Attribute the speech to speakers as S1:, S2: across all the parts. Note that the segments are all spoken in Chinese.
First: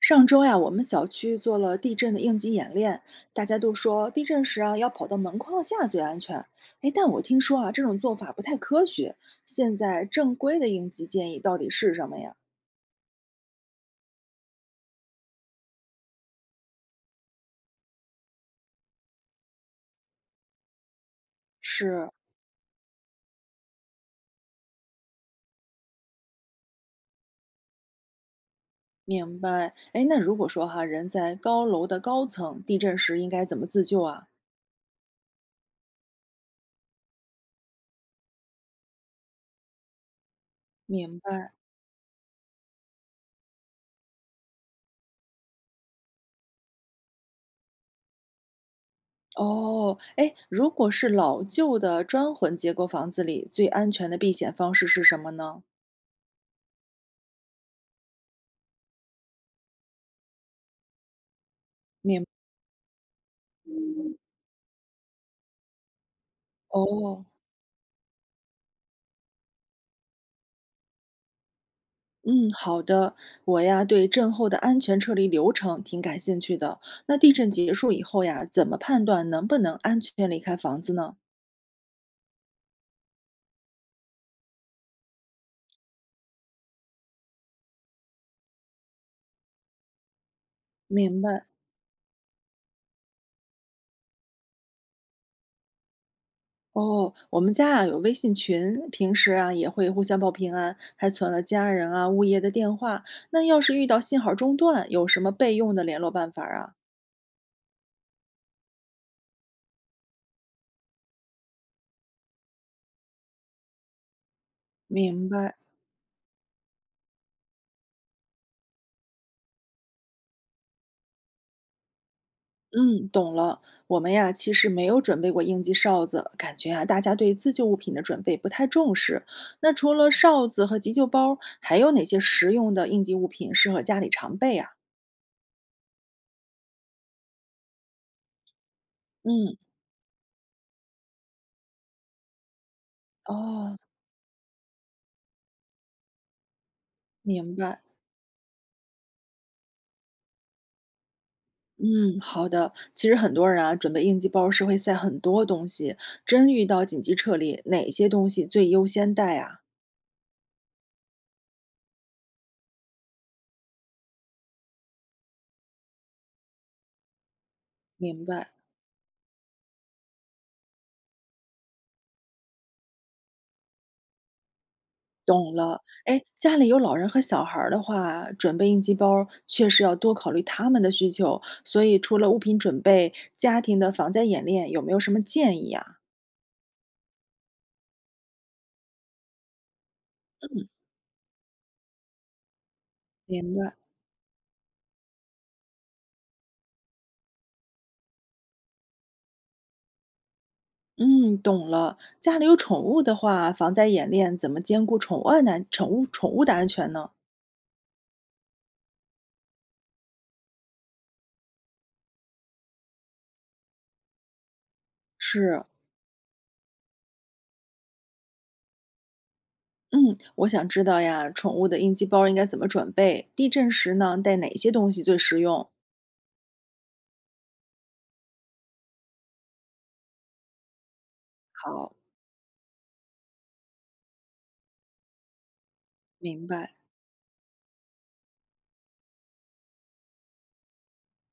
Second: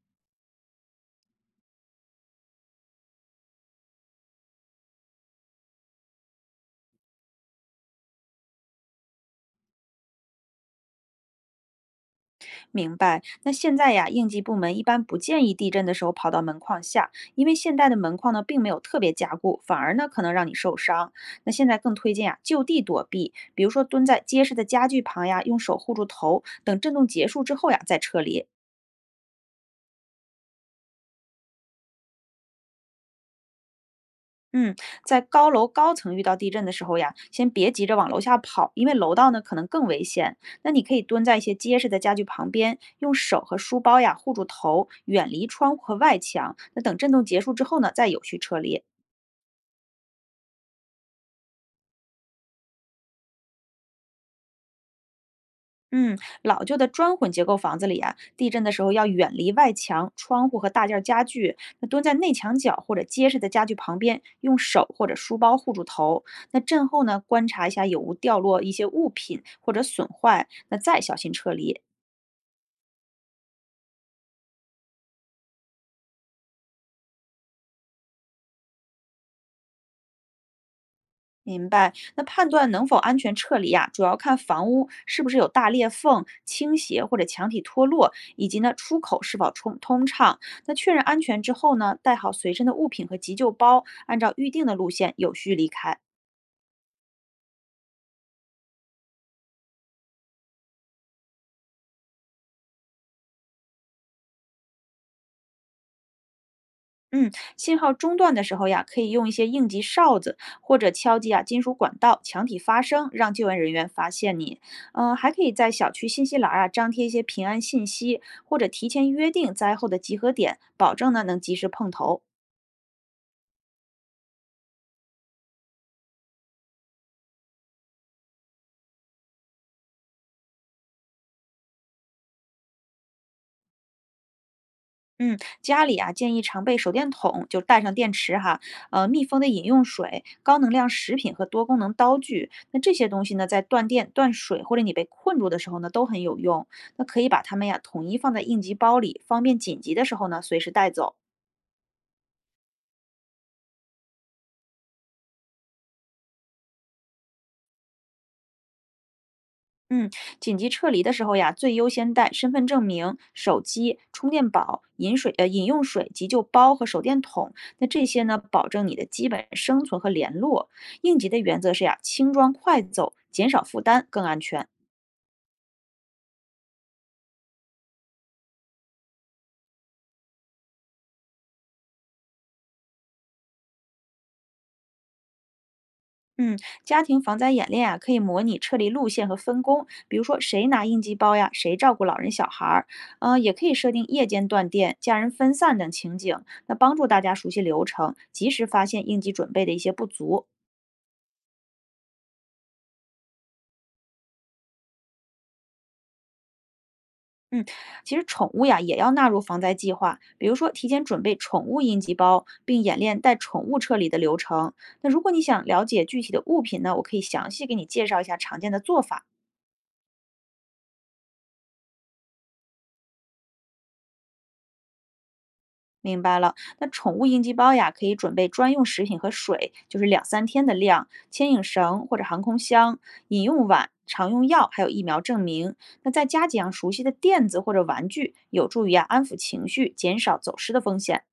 S1: 上周呀，我们小区做了地震的应急演练，大家都说地震时啊要跑到门框下最安全。哎，但我听说啊这种做法不太科学。现在正规的应急建议到底是什么呀？
S2: 明白。那现在呀，应急部门一般不建议地震的时候跑到门框下，因为现代的门框呢并没有特别加固，反而呢可能让你受伤。那现在更
S1: 是，
S2: 推荐啊就地躲避，比如说蹲在结实的家具旁呀，用手护住头，等震动结束之后呀再撤离。
S1: 明白。哎，那如果说哈人在高楼的高层，地震时应该怎么自救啊？
S2: 嗯，在高楼高层遇到地震的时候呀，先别急着往楼下跑，因为楼道呢可能更危险。那你可以
S1: 明
S2: 蹲在一
S1: 白。
S2: 些结实的家具旁边，用手和书包呀护住头，远离窗户和外墙。那等震动结束之后呢，再有序撤离。
S1: 哦，哎，如果是老旧的砖混结构房子里，最安全的避险方式是什么呢？
S2: 嗯，老旧的砖混结构房子里啊，地震的时候要远离外墙、窗户和大件儿家具，那蹲在
S1: 明
S2: 内墙角或者结实的家具旁边，用手或者书包护住头。那震后呢，
S1: 哦。
S2: 观察一下有无掉落一些物品或者损坏，那再小心撤离。
S1: 嗯，好的。我呀，对震后的安全撤离流程挺感兴趣的。那地震结束以后呀，怎么判断能不能安全离开房子呢？
S2: 明白，那判断能否安全撤离啊，主要看房屋是不是有大裂缝、倾斜或者墙体脱落，以及呢出口是否通畅。那确认
S1: 明
S2: 安全
S1: 白，
S2: 之后呢，带好随身的物品和急救包，按照预定的路线有序离开。
S1: 哦，我们家啊有微信群，平时啊也会互相报平安，还存了家人啊、物业的电话。那要是遇到信号中断，有什么备用的联络办法啊？
S2: 嗯，信号中断的时候呀，可以用一些应急哨子或者敲击啊金属管道、墙体发声，让救援人员发现你。嗯、
S1: 明
S2: 还可以
S1: 白。
S2: 在小区信息栏儿啊张贴一些平安信息，或者提前约定灾后的集合点，保证呢能及时碰头。
S1: 嗯，懂了。我们呀，其实没有准备过应急哨子，感觉啊，大家对自救物品的准备不太重视。那除了哨子和急救包，还有哪些实用的应急物品适合家里常备啊？
S2: 嗯，家里啊，建议常备手电筒，就带上电池哈，密封的
S1: 嗯，
S2: 饮用水、高能量食品和多功能刀具。那这些东西呢，在
S1: 哦，
S2: 断电、断水或者你被困住的时候呢，都很有用。那可以把
S1: 明
S2: 它们
S1: 白。
S2: 呀统一放在应急包里，方便紧急的时候呢随时带走。
S1: 嗯，好的。其实很多人啊，准备应急包是会塞很多东西，真遇到紧急撤离，哪些东西最优先带啊？
S2: 嗯，紧急撤离的时候呀，最优先带身份证明、手机、充电宝、饮用水、急救包和手电筒。那这些
S1: 明
S2: 呢，
S1: 白。
S2: 保证你的基本生存和联络。应急的原则是呀，轻装快走，减少负担，更安全。
S1: 懂了，哎，家里有老人和小孩儿的话，准备应急包儿确实要多考虑他们的需求。所以，除了物品准备，家庭的防灾演练有没有什么建议啊？
S2: 嗯，家庭防灾演练啊，可以模拟撤离路线和分工，比如说谁
S1: 嗯，
S2: 拿应急包呀，谁照顾老人小孩儿，也
S1: 明
S2: 可以
S1: 白。
S2: 设定夜间断电、家人分散等情景，那帮助大家熟悉流程，及时发现应急准备的一些不足。
S1: 嗯，懂了。家里有宠物的话，防灾演练怎么兼顾宠物安难宠物的安全呢？
S2: 嗯，其实宠物呀也要纳入防灾计划，比如说提前准备宠物应急包，并演练带宠物撤离的流程。那如果你
S1: 是，
S2: 想了解具体的物品呢，我可以详细给你介绍一下常见的做法。
S1: 嗯，我想知道呀，宠物的应急包儿应该怎么准备？地震时呢，带哪些东西最实用？
S2: 明白了，那宠物应急包呀，可以准备专用食品和水，就是两三天的量，牵引
S1: 好，
S2: 绳或者航空箱、饮用碗、常用药，还有疫苗证明。那再
S1: 明
S2: 加几样
S1: 白。
S2: 熟悉的垫子或者玩具，有助于啊安抚情绪，减少走失的风险。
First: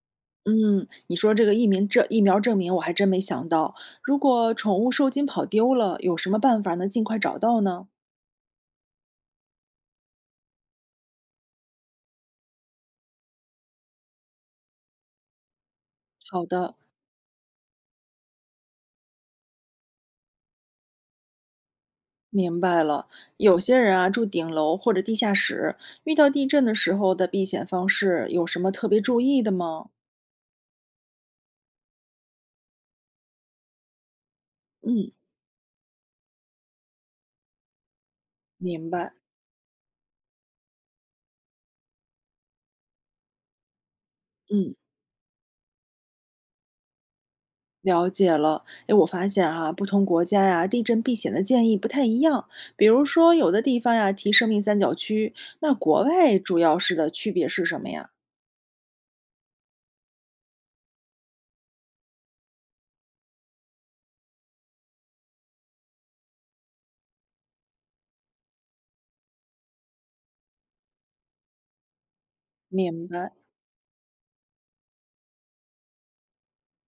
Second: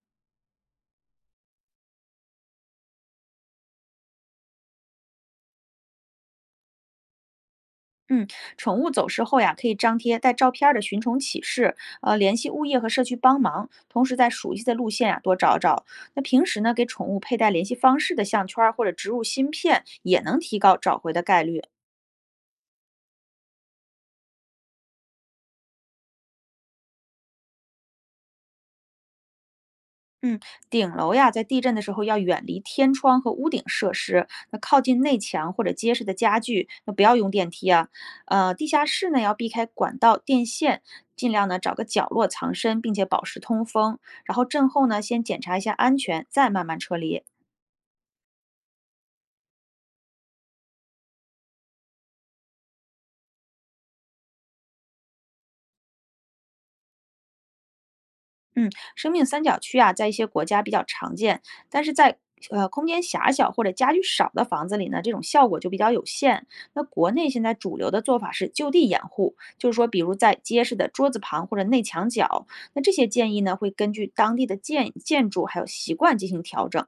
S1: 嗯，你说这个疫苗证疫苗证明，我还真没想到。如果宠物受惊跑丢了，有什么办法能尽快找到呢？
S2: 嗯，宠物走失后呀，可以张贴带照片儿的寻宠启事，联系物业和社区帮忙。同时，在熟悉的路线呀多找找。那
S1: 好
S2: 平时呢，
S1: 的，
S2: 给宠物佩戴联系方式的项圈儿或者植入芯片，也能提高找回的概率。
S1: 明白了。有些人啊住顶楼或者地下室，遇到地震的时候的避险方式有什么特别注意的吗？
S2: 嗯，顶楼呀，在地震的时候要远离天窗和屋顶设施，那靠近
S1: 嗯，
S2: 内墙或者结实的家具，那不要用电梯啊。地下
S1: 明
S2: 室
S1: 白。
S2: 呢要避开管道、电线，尽量呢找个角落藏身，并且保持通风。然后震
S1: 嗯，
S2: 后呢，先检查一下安全，再慢慢撤离。
S1: 了解了。哎，我发现哈、不同国家呀，地震避险的建议不太一样。比如说，有的地方呀提生命三角区，那国外主要是的区别是什么呀？
S2: 嗯，生命三角区啊，在一些国家比较常见，但是在空间狭小或者家具少的房子里呢，这种效果就比较有限。那国内现在主流的做法是就地掩护，就是说，比如在结实的桌子旁或者内墙角。那这
S1: 明
S2: 些
S1: 白。
S2: 建议呢，会根据当地的建筑还有习惯进行调整。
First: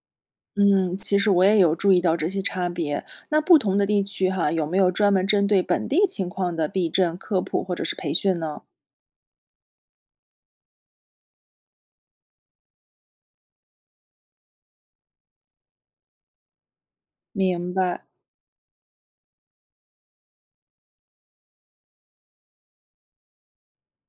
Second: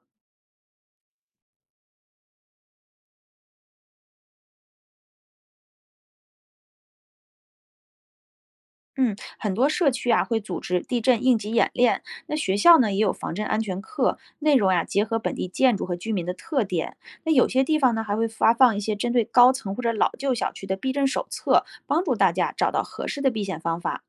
S1: 嗯，其实我也有注意到这些差别。那不同的地区哈，有没有专门针对本地情况的避震科普或者是培训呢？
S2: 嗯，很多社区啊会组织地震应急演练，那学校呢也有防震安全课，内容呀、结合本地建筑和居民的特点。那有些
S1: 明
S2: 地方呢
S1: 白，
S2: 还会发放一些针对高层或者老旧小区的避震手册，帮助大家找到合适的避险方法。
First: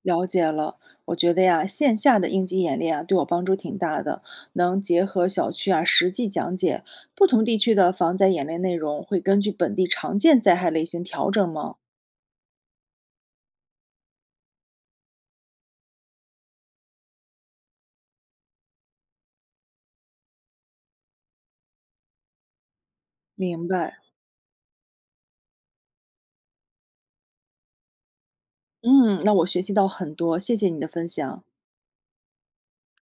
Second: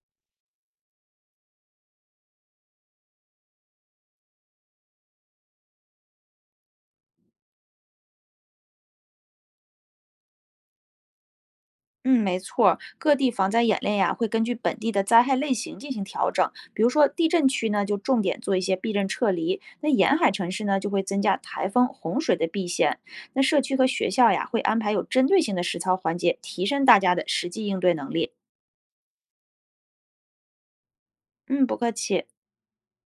S1: 了解了。我觉得呀，线下的应急演练啊，对我帮助挺大的，能结合小区啊实际讲解。不同地区的防灾演练内容会根据本地常见灾害类型调整吗？
S2: 嗯，没错儿各地防灾演练呀，会根据本地的灾害类型进行调整。比如说地震区呢，就重点做一些避震撤离；那沿海城市呢，就会增加台风、洪水的避险。那社
S1: 明
S2: 区和
S1: 白。
S2: 学校呀，会安排有针对性的实操环节，提升大家的实际应对能力。
S1: 嗯，那我学习到很多，谢谢你的分享。
S2: 嗯，不客气。